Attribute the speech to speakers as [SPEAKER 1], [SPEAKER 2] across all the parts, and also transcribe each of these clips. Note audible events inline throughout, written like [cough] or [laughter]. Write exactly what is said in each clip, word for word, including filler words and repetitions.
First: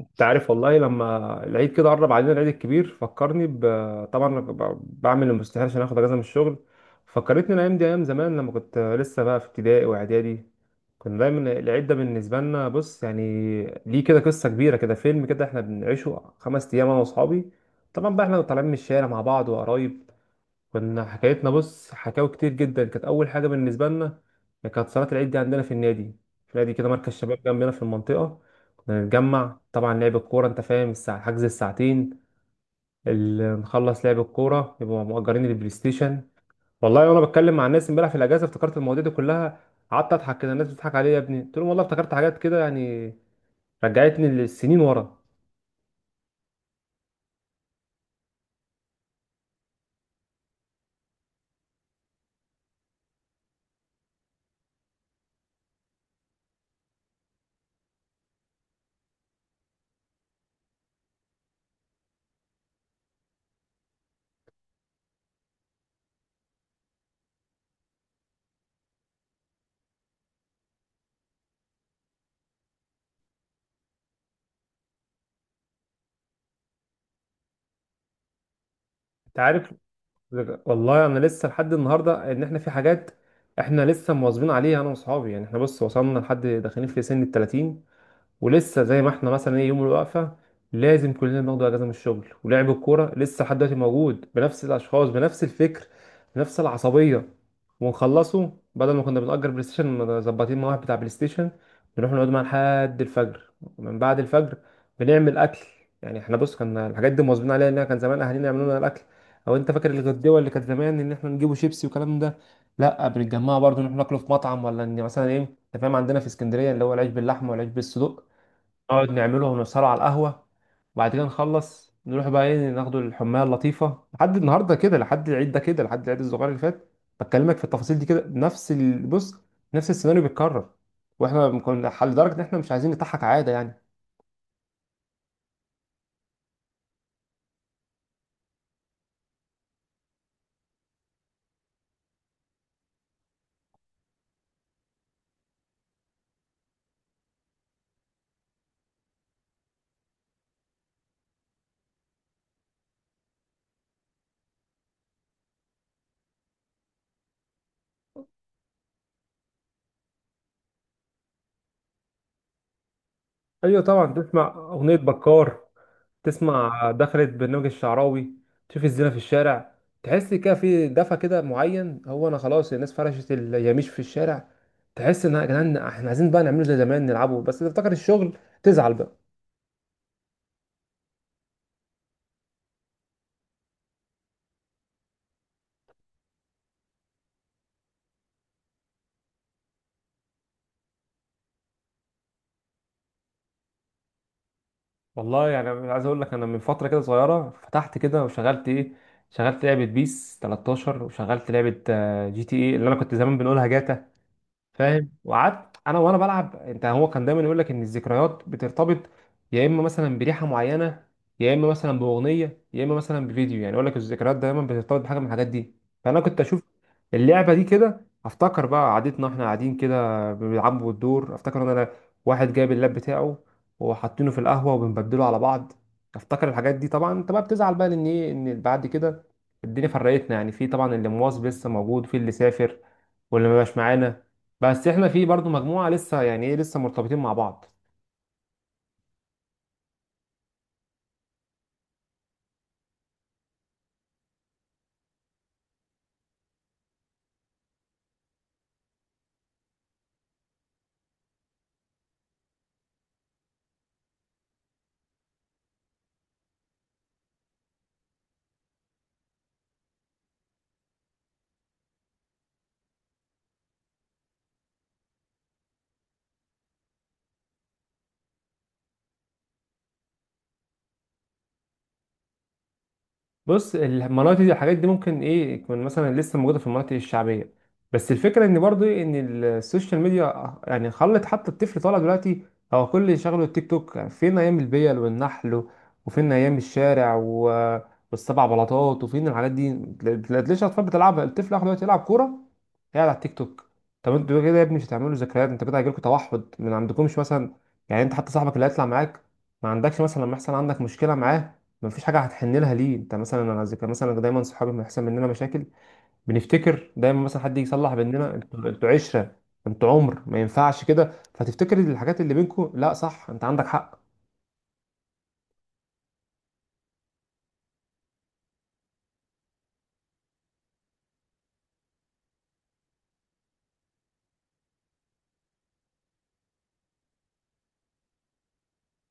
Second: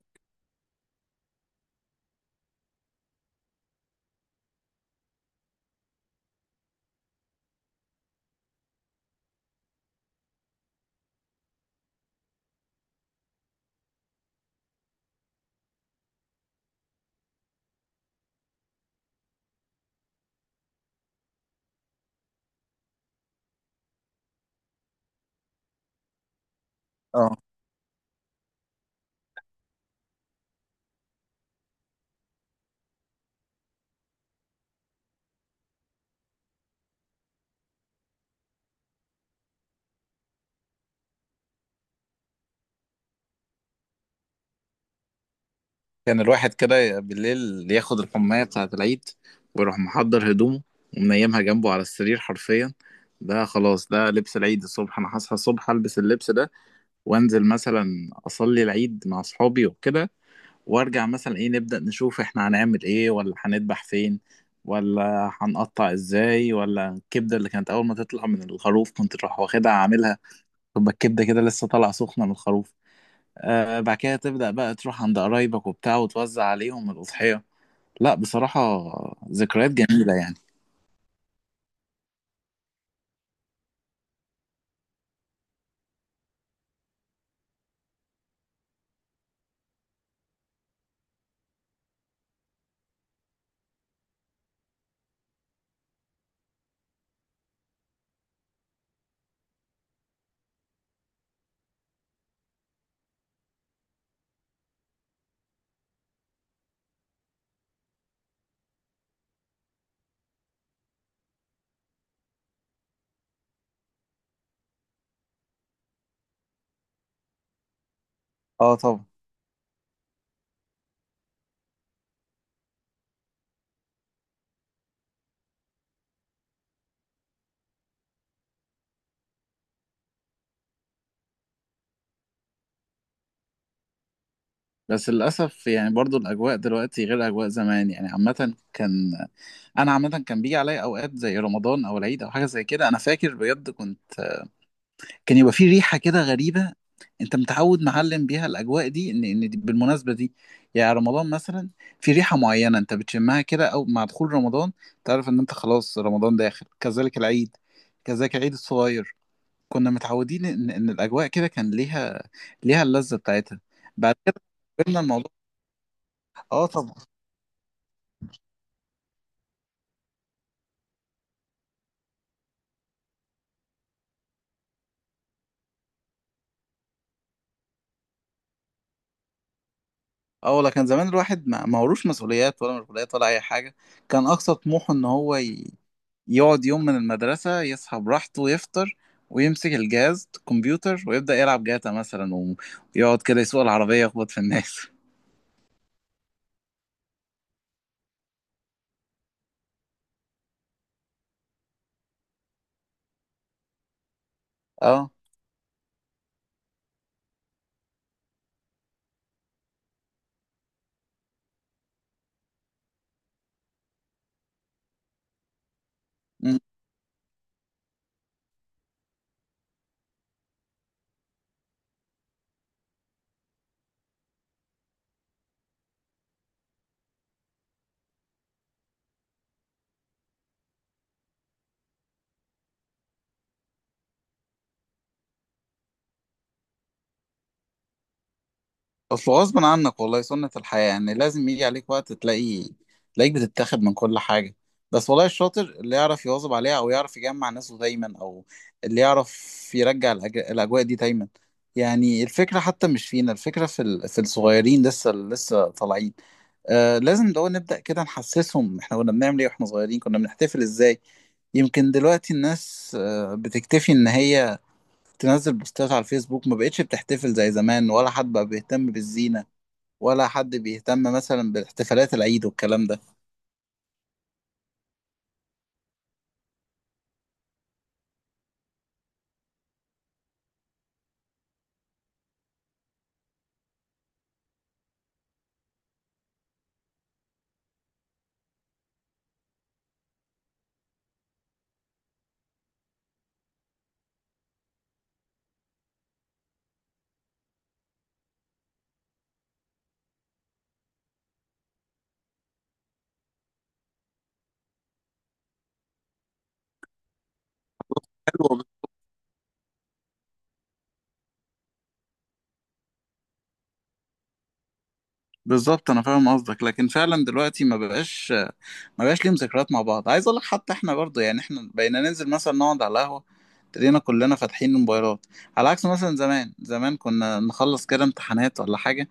[SPEAKER 1] انت عارف، والله لما العيد كده قرب علينا العيد الكبير فكرني ب... طبعا أنا ب- بعمل المستحيل عشان اخد اجازه من الشغل. فكرتني الايام دي ايام زمان لما كنت لسه بقى في ابتدائي واعدادي. كنا دايما العيد ده بالنسبه لنا، بص يعني، ليه كده قصه كبيره كده، فيلم كده احنا بنعيشه خمس ايام انا واصحابي. طبعا بقى احنا طالعين من الشارع مع بعض وقرايب. كنا حكايتنا، بص، حكاوي كتير جدا. كانت اول حاجه بالنسبه لنا كانت صلاه العيد دي عندنا في النادي، في نادي كده مركز
[SPEAKER 2] اه،
[SPEAKER 1] شباب جنبنا في المنطقه. كنا نتجمع، طبعا لعب الكوره، انت فاهم، الساعه حجز الساعتين. اللي نخلص لعب الكوره يبقوا مؤجرين البلاي ستيشن. والله وانا بتكلم مع الناس امبارح في الاجازه افتكرت المواضيع دي كلها. قعدت اضحك كده، الناس بتضحك عليا، يا ابني قلت لهم والله افتكرت حاجات كده يعني، رجعتني للسنين ورا.
[SPEAKER 2] كان الواحد كده بالليل ياخد الحماية بتاعة العيد، ويروح محضر هدومه ومنيمها جنبه على السرير حرفيا. ده خلاص ده لبس العيد، الصبح انا هصحى الصبح البس اللبس ده، وانزل مثلا اصلي العيد مع اصحابي وكده. وارجع مثلا ايه، نبدأ نشوف احنا هنعمل ايه، ولا هنذبح فين، ولا هنقطع ازاي، ولا الكبدة اللي كانت اول ما تطلع من الخروف كنت تروح واخدها عاملها، تبقى الكبدة كده لسه طالعة سخنة من الخروف. آه بعد كده تبدأ بقى تروح عند قرايبك وبتاع وتوزع عليهم الأضحية. لا بصراحة
[SPEAKER 1] انت
[SPEAKER 2] ذكريات
[SPEAKER 1] عارف،
[SPEAKER 2] جميلة يعني.
[SPEAKER 1] والله انا لسه لحد النهارده ان احنا في حاجات احنا لسه مواظبين عليها انا واصحابي. يعني احنا بص وصلنا لحد داخلين في سن ال تلاتين، ولسه زي ما احنا مثلا ايه يوم الوقفه لازم كلنا بناخد اجازه من الشغل. ولعب الكوره لسه لحد دلوقتي موجود بنفس الاشخاص بنفس الفكر بنفس العصبيه. ونخلصه بدل ما كنا بنأجر بلاي ستيشن، مظبطين مع واحد بتاع بلاي ستيشن بنروح نقعد معاه لحد الفجر. من بعد الفجر بنعمل اكل. يعني احنا بص كنا الحاجات دي مواظبين عليها. ان كان زمان اهالينا يعملوا لنا الاكل او انت فاكر الغدوه اللي كانت زمان ان احنا نجيبوا شيبسي والكلام ده، لا بنتجمع برضه نروح ناكله في مطعم ولا ان مثلا ايه، انت فاهم عندنا في اسكندريه اللي هو العيش باللحمه والعيش بالصدق.
[SPEAKER 2] اه طبعا.
[SPEAKER 1] نقعد نعملهم، نسهروا على القهوة، وبعد كده نخلص نروح بقى ايه ناخدوا الحماية اللطيفة لحد النهاردة كده، لحد العيد ده كده، لحد العيد الصغير اللي فات. بكلمك في التفاصيل دي كده، نفس ال- بص، نفس السيناريو بيتكرر. واحنا كنا لدرجة ان احنا مش عايزين نضحك عادة يعني.
[SPEAKER 2] بس للأسف يعني برضو الأجواء دلوقتي غير أجواء زمان يعني. عامة كان، أنا عامة كان بيجي عليا أوقات زي رمضان أو العيد أو حاجة زي كده. أنا فاكر بجد كنت، كان يبقى في ريحة كده غريبة. انت متعود معلم بيها الاجواء دي ان ان دي بالمناسبة دي، يعني رمضان مثلا في ريحة معينة انت بتشمها كده، او مع دخول رمضان تعرف ان انت خلاص رمضان داخل. كذلك العيد، كذلك العيد الصغير، كنا متعودين ان ان الاجواء كده كان ليها، ليها اللذة بتاعتها.
[SPEAKER 1] ايوه طبعا،
[SPEAKER 2] بعد كده
[SPEAKER 1] تسمع اغنية
[SPEAKER 2] قلنا الموضوع.
[SPEAKER 1] بكار،
[SPEAKER 2] اه
[SPEAKER 1] تسمع
[SPEAKER 2] طبعا.
[SPEAKER 1] دخلة برنامج الشعراوي، تشوف الزينة في الشارع، تحس كده في دفى كده معين. هو انا خلاص الناس فرشت اليميش في الشارع، تحس ان يا جدعان احنا عايزين بقى نعمله زي زمان نلعبه، بس تفتكر الشغل تزعل بقى.
[SPEAKER 2] اه ولا كان زمان الواحد ما ما وروش مسؤوليات ولا مشغوليات ولا اي حاجه. كان اقصى طموحه ان هو ي... يقعد يوم من المدرسة، يصحى براحته، يفطر، ويمسك الجهاز الكمبيوتر ويبدأ يلعب جاتا مثلا و- ويقعد كده يسوق العربية يخبط في الناس. [laughs]
[SPEAKER 1] والله يعني أنا عايز اقول لك انا من فتره كده صغيره فتحت كده وشغلت ايه، شغلت لعبه بيس تلتاشر، وشغلت لعبه آه، جي تي ايه اللي انا كنت زمان بنقولها جاتا، فاهم.
[SPEAKER 2] اه،
[SPEAKER 1] وقعدت انا وانا بلعب، انت هو كان دايما يقول لك ان الذكريات بترتبط يا اما مثلا بريحه معينه، يا اما مثلا باغنيه، يا اما مثلا بفيديو. يعني يقول لك الذكريات دايما بترتبط بحاجه من الحاجات دي. فانا كنت اشوف اللعبه دي كده افتكر بقى قعدتنا، احنا قاعدين كده بنلعبوا الدور، افتكر ان انا واحد جايب اللاب بتاعه وحاطينه في القهوه وبنبدله على بعض. افتكر الحاجات دي. طبعا انت بقى بتزعل بقى لان ايه ان بعد كده الدنيا فرقتنا. يعني في طبعا اللي مواظب لسه موجود، في اللي سافر، واللي ما بقاش معانا. بس احنا في برضو مجموعه لسه يعني ايه لسه مرتبطين مع بعض.
[SPEAKER 2] اصل غصب عنك والله سنة الحياة يعني. لازم يجي عليك وقت تلاقي، تلاقيك بتتاخد من كل حاجة. بس والله الشاطر اللي يعرف يواظب عليها، او يعرف يجمع ناسه دايما، او اللي يعرف يرجع الأج... الاجواء دي دايما. يعني الفكرة حتى مش فينا، الفكرة في ال... في الصغيرين لسه لسه طالعين. آه لازم لو نبدأ كده نحسسهم احنا كنا بنعمل ايه واحنا صغيرين، كنا بنحتفل ازاي. يمكن دلوقتي الناس آه بتكتفي ان هي تنزل بوستات على الفيسبوك، ما بقتش بتحتفل زي زمان، ولا حد بقى بيهتم بالزينة، ولا حد بيهتم مثلا بالاحتفالات العيد والكلام ده.
[SPEAKER 1] بص، المناطق دي الحاجات دي ممكن ايه يكون مثلا لسه موجوده في المناطق الشعبيه. بس الفكره ان برضو إيه، ان السوشيال ميديا يعني خلت حتى الطفل طالع دلوقتي هو كل اللي شغله التيك توك. يعني فين ايام البيل والنحل، وفين ايام الشارع و... والسبع بلاطات، وفين الحاجات دي؟ تلاقي- تلاقيش اطفال بتلعبها. الطفل اخر دلوقتي يلعب كوره قاعد على التيك توك. طب انتوا كده يا ابني مش هتعملوا ذكريات، انت كده هيجيلكوا توحد من عندكمش مثلا. يعني انت حتى صاحبك اللي هيطلع معاك ما عندكش مثلا لما يحصل عندك مشكله معاه ما فيش حاجه هتحن لها ليه. انت مثلا، انا ذكر مثلا دايما صحابي لما يحصل مننا مشاكل بنفتكر دايما مثلا حد يجي يصلح بيننا،
[SPEAKER 2] أيوة،
[SPEAKER 1] انتوا انتوا عشره، انتوا عمر ما ينفعش كده، فتفتكر الحاجات اللي بينكم. لا صح، انت عندك حق.
[SPEAKER 2] بالظبط. انا فاهم قصدك، لكن فعلا دلوقتي ما بقاش ما بقاش ليهم ذكريات مع بعض. عايز اقول لك حتى احنا برضه يعني احنا بقينا ننزل مثلا نقعد على القهوة، تلاقينا كلنا فاتحين الموبايلات. على عكس مثلا زمان، زمان كنا نخلص كده امتحانات ولا حاجة،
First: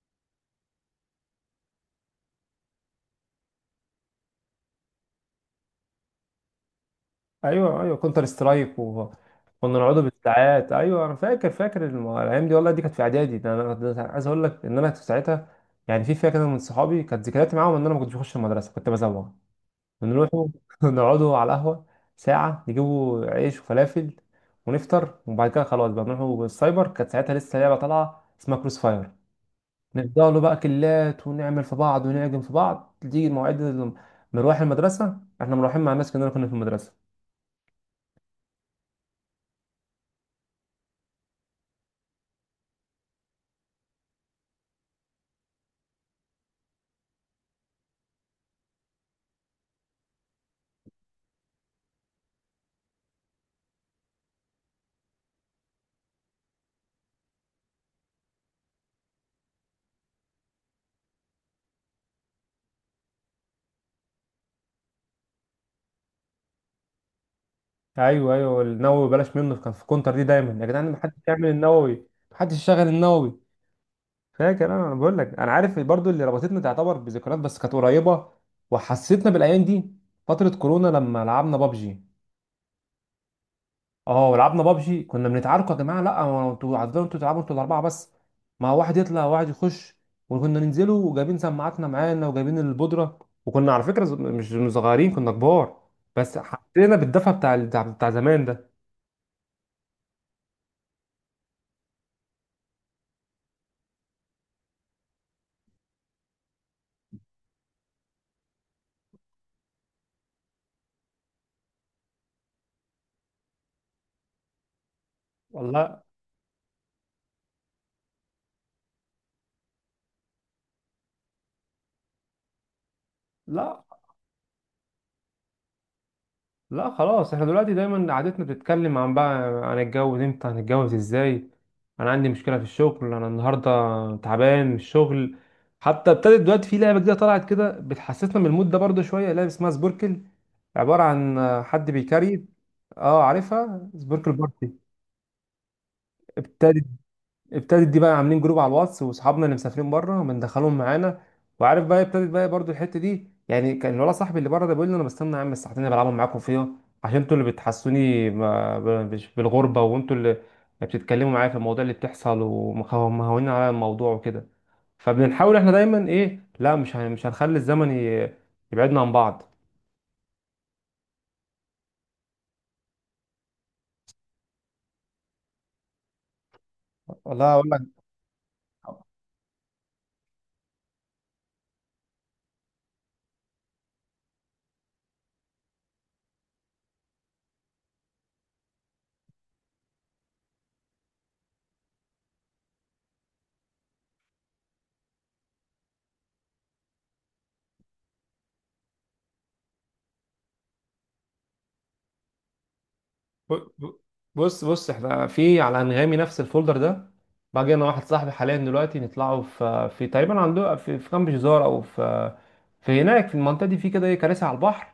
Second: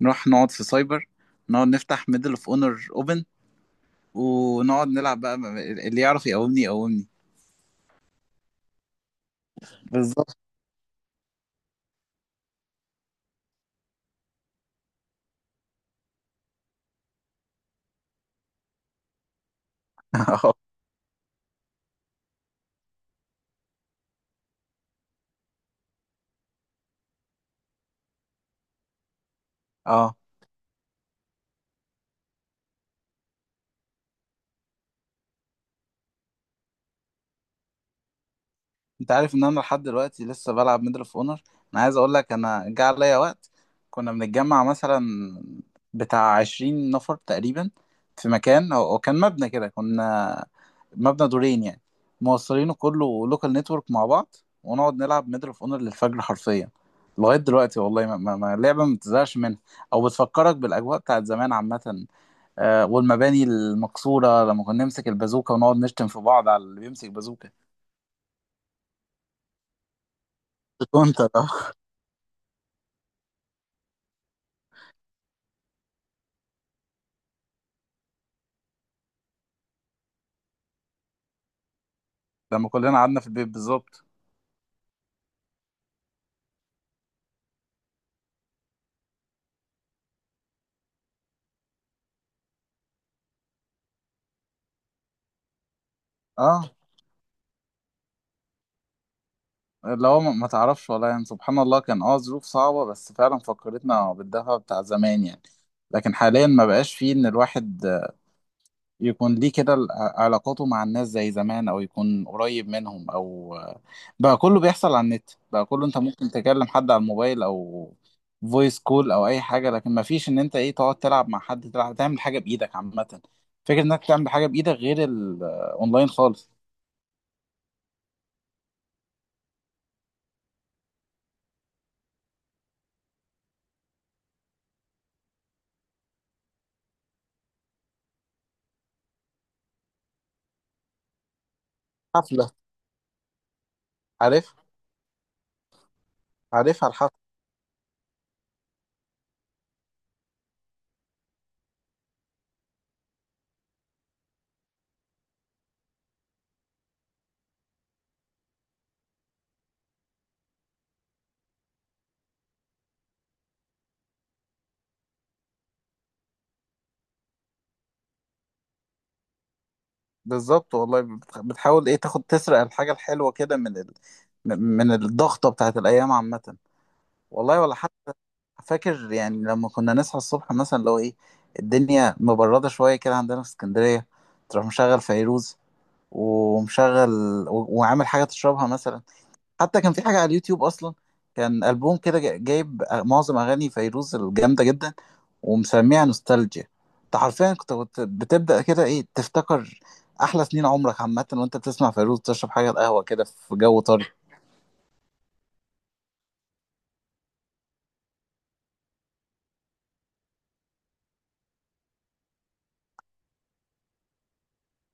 [SPEAKER 2] نروح نقعد في سايبر، نقعد نفتح ميدل اوف اونر اوبن، ونقعد نلعب بقى، اللي يعرف يقومني يقومني.
[SPEAKER 1] ايوه ايوه، كونتر سترايك، وكنا نقعدوا
[SPEAKER 2] بالظبط.
[SPEAKER 1] بالساعات. ايوه انا فاكر، فاكر الم- الايام دي والله دي كانت في اعدادي ده. انا ده أنا عايز اقول لك ان انا في ساعتها، يعني في فئه كده من صحابي، كانت ذكرياتي معاهم ان انا ما كنتش بخش المدرسه كنت بزوغ. بنروحوا
[SPEAKER 2] [laughs]
[SPEAKER 1] [laughs] نقعدوا على القهوه ساعه، نجيبوا عيش وفلافل ونفطر، وبعد كده خلاص بقى بنروحوا السايبر. كانت ساعتها لسه لعبه طالعه اسمها كروس فاير.
[SPEAKER 2] اه،
[SPEAKER 1] نفضلوا بقى كلات ونعمل في بعض ونعجن في بعض. تيجي مواعيد مروح المدرسه احنا مروحين مع الناس، كنا كنا في المدرسه.
[SPEAKER 2] انت عارف ان انا لحد دلوقتي لسه بلعب ميدل اوف اونر. انا عايز اقول لك انا جه عليا وقت كنا بنتجمع مثلا بتاع عشرين نفر تقريبا، في مكان او أو كان مبنى كده، كنا مبنى دورين يعني، موصلينه كله لوكال نتورك مع بعض، ونقعد نلعب ميدل اوف اونر للفجر حرفيا. لغايه دلوقتي والله ما, ما, ما لعبه ما بتزهقش منها، او بتفكرك بالاجواء بتاعت زمان عامه. آه والمباني المكسوره لما كنا نمسك البازوكه، ونقعد نشتم في بعض على اللي بيمسك بازوكه.
[SPEAKER 1] ايوه ايوه، النووي بلاش منه، كان في كونتر دي دايما يا جدعان ما حدش
[SPEAKER 2] كنت اه.
[SPEAKER 1] يعمل النووي، ما حدش يشغل النووي. فاكر انا، انا بقول لك انا عارف برضو اللي ربطتنا تعتبر بذكريات بس كانت قريبه. وحسيتنا بالايام دي فتره كورونا لما لعبنا بابجي.
[SPEAKER 2] لما كلنا قعدنا في البيت بالظبط.
[SPEAKER 1] اه ولعبنا بابجي، كنا بنتعاركوا يا جماعه، لا هو انتوا هتفضلوا انتوا تلعبوا انتوا الاربعه بس، ما واحد يطلع وواحد يخش. وكنا ننزلوا وجايبين سماعاتنا معانا وجايبين البودره. وكنا على فكره ز- مش مش صغيرين، كنا كبار. بس
[SPEAKER 2] اه
[SPEAKER 1] حسينا بالدفى بتاع بتاع بتاع زمان ده.
[SPEAKER 2] اللي هو ما ما تعرفش والله يعني، سبحان الله كان اه ظروف صعبة، بس فعلا فكرتنا بالدفى بتاع زمان يعني. لكن حاليا ما بقاش فيه ان الواحد يكون ليه كده ال- علاقاته مع الناس زي زمان، او يكون قريب منهم، او بقى كله بيحصل على النت. بقى كله انت
[SPEAKER 1] والله،
[SPEAKER 2] ممكن تكلم حد على الموبايل، او فويس كول، او اي حاجة. لكن ما فيش ان انت ايه تقعد تلعب مع حد، تلعب تعمل حاجة بايدك عامة. فكرة
[SPEAKER 1] لا
[SPEAKER 2] انك تعمل حاجة بايدك غير الاونلاين خالص.
[SPEAKER 1] لا، خلاص احنا دلوقتي دايما قعدتنا بتتكلم عن بقى عن الجواز امتى هنتجوز ازاي، انا عندي مشكله في الشغل، انا النهارده تعبان من الشغل. حتى ابتدت دلوقتي في لعبه جديده طلعت كده بتحسسنا من المود ده برضه شويه، لعبه اسمها سبوركل، عباره عن حد بيكاري.
[SPEAKER 2] حفلة.
[SPEAKER 1] اه عارفها، سبوركل
[SPEAKER 2] عارف.
[SPEAKER 1] بارتي. ابتدت
[SPEAKER 2] عارفها الحفر.
[SPEAKER 1] ابتدت دي بقى، عاملين جروب على الواتس واصحابنا اللي مسافرين بره بندخلهم معانا. وعارف بقى ابتدت بقى برضو الحته دي. يعني كان الولد صاحبي اللي بره ده بيقول لي انا بستنى يا عم الساعتين اللي بلعبهم معاكم فيها، عشان انتوا اللي بتحسوني ما- ب- بش- بالغربه، وانتوا اللي بتتكلموا معايا في المواضيع اللي بتحصل ومهونين على الموضوع وكده. فبنحاول احنا دايما ايه لا مش هن- مش هنخلي الزمن ي- يبعدنا عن بعض.
[SPEAKER 2] بالظبط. والله بتخ- بتحاول ايه تاخد تسرق الحاجة الحلوة كده من ال... من من الضغطة بتاعت الأيام عامة.
[SPEAKER 1] والله
[SPEAKER 2] والله
[SPEAKER 1] اقول
[SPEAKER 2] ولا
[SPEAKER 1] لك،
[SPEAKER 2] حتى. فاكر يعني لما كنا نصحى الصبح مثلا، لو ايه الدنيا مبردة شوية كده عندنا في اسكندرية، تروح مشغل فيروز، ومشغل، و... وعامل حاجة تشربها مثلا. حتى كان في حاجة على اليوتيوب أصلا، كان ألبوم كده جا- جايب معظم أغاني فيروز الجامدة جدا، ومسميها نوستالجيا. أنت حرفيا كنت كنت بتبدأ كده إيه تفتكر أحلى سنين عمرك عامة، وأنت بتسمع فيروز تشرب حاجة القهوة كده
[SPEAKER 1] ب-
[SPEAKER 2] في جو
[SPEAKER 1] ب-
[SPEAKER 2] طري.
[SPEAKER 1] بص بص، احنا في على انغامي نفس الفولدر ده. باجي انا واحد صاحبي حاليا دلوقتي نطلعوا في في تقريبا عنده في في كامب جزار، او في في هناك في المنطقه دي، في كده ايه كراسي على البحر.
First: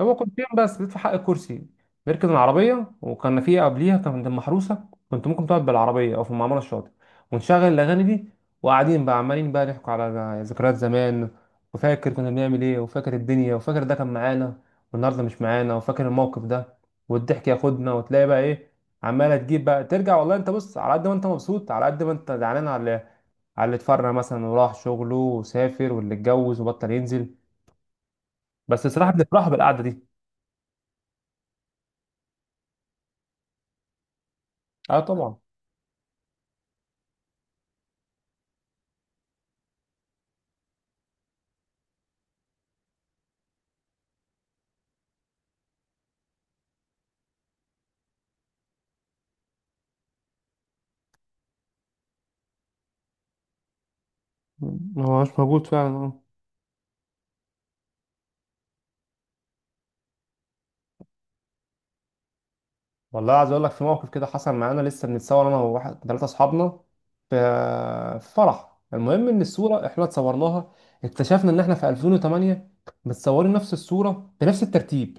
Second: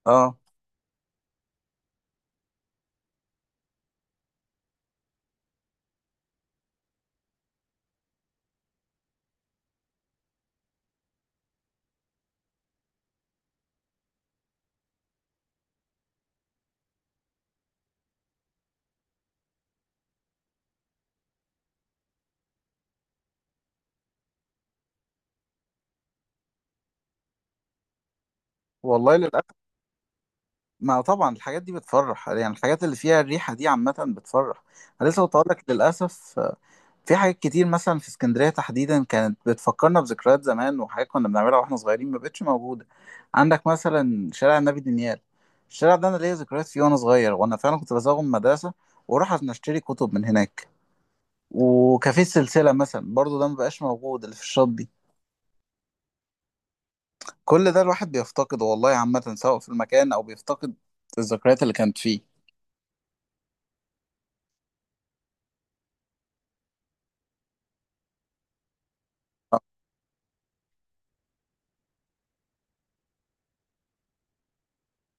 [SPEAKER 1] هو
[SPEAKER 2] أه.
[SPEAKER 1] كنتين بس بيدفع حق الكرسي، بيركن العربية. وكان في قبليها كان عند المحروسة كنت ممكن تقعد بالعربية أو في المعمرة الشاطئ. ونشغل الأغاني دي، وقاعدين بقى عمالين بقى نحكوا على ذكريات زمان، وفاكر كنا بنعمل إيه، وفاكر الدنيا، وفاكر ده كان معانا والنهاردة مش معانا، وفاكر الموقف ده والضحك ياخدنا. وتلاقي بقى إيه عمالة تجيب بقى ترجع. والله أنت بص على قد ما أنت مبسوط على قد ما أنت زعلان على على اللي اتفرق مثلا وراح شغله وسافر واللي اتجوز وبطل ينزل. بس الصراحة
[SPEAKER 2] والله
[SPEAKER 1] بنفرح
[SPEAKER 2] للأسف.
[SPEAKER 1] بالقعدة دي.
[SPEAKER 2] ما طبعا الحاجات دي بتفرح يعني، الحاجات اللي فيها الريحة دي عامة بتفرح.
[SPEAKER 1] أه
[SPEAKER 2] أنا لسه كنت
[SPEAKER 1] طبعا.
[SPEAKER 2] هقول لك، للأسف في حاجات كتير مثلا في اسكندرية تحديدا كانت بتفكرنا بذكريات زمان وحاجات كنا بنعملها واحنا صغيرين، ما بقتش موجودة. عندك مثلا شارع النبي دانيال، الشارع ده انا ليا ذكريات فيه وانا صغير، وانا فعلا كنت بزوغ من المدرسة واروح عشان اشتري كتب من هناك. وكافيه السلسلة مثلا برضو ده ما بقاش موجود، اللي في الشاطبي.
[SPEAKER 1] ما هوش موجود فعلا، اه.
[SPEAKER 2] كل ده الواحد بيفتقده والله، عامة سواء في المكان او بيفتقد الذكريات اللي كانت فيه.
[SPEAKER 1] والله عايز اقول لك في موقف كده حصل معانا لسه بنتصور انا وواحد ثلاثه اصحابنا في في فرح، المهم ان الصوره احنا اتصورناها اكتشفنا ان احنا في الفين وتمنية متصورين نفس الصوره بنفس الترتيب.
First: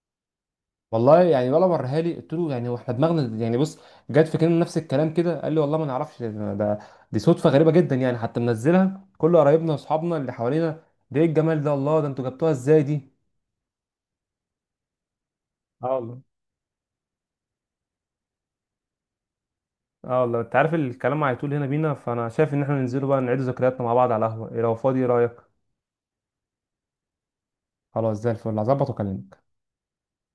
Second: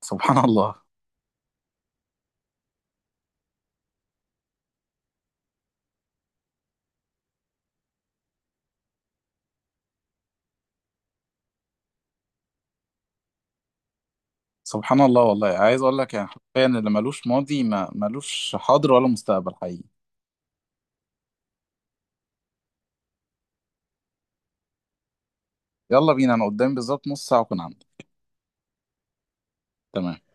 [SPEAKER 2] سبحان الله.
[SPEAKER 1] والله يعني، ولا وريها لي، قلت له يعني هو احنا دماغنا يعني بص جت في كلمه نفس الكلام كده، قال لي والله ما نعرفش، ده ده- دي صدفه غريبه جدا يعني. حتى منزلها كل قرايبنا واصحابنا اللي حوالينا، ده ايه الجمال ده، الله، ده انتوا جبتوها ازاي دي؟
[SPEAKER 2] سبحان الله والله. عايز
[SPEAKER 1] اه
[SPEAKER 2] اقول لك
[SPEAKER 1] والله.
[SPEAKER 2] يعني حرفيا اللي ملوش ماضي ما ملوش حاضر ولا مستقبل حقيقي.
[SPEAKER 1] اه والله، انت عارف الكلام هيطول هنا بينا، فانا شايف ان احنا ننزلوا بقى نعيد ذكرياتنا مع بعض على القهوة إيه، لو فاضي ايه رأيك؟
[SPEAKER 2] يلا بينا، انا قدامي بالظبط نص ساعة واكون عندك.
[SPEAKER 1] خلاص زي الفل، هظبط واكلمك.
[SPEAKER 2] تمام.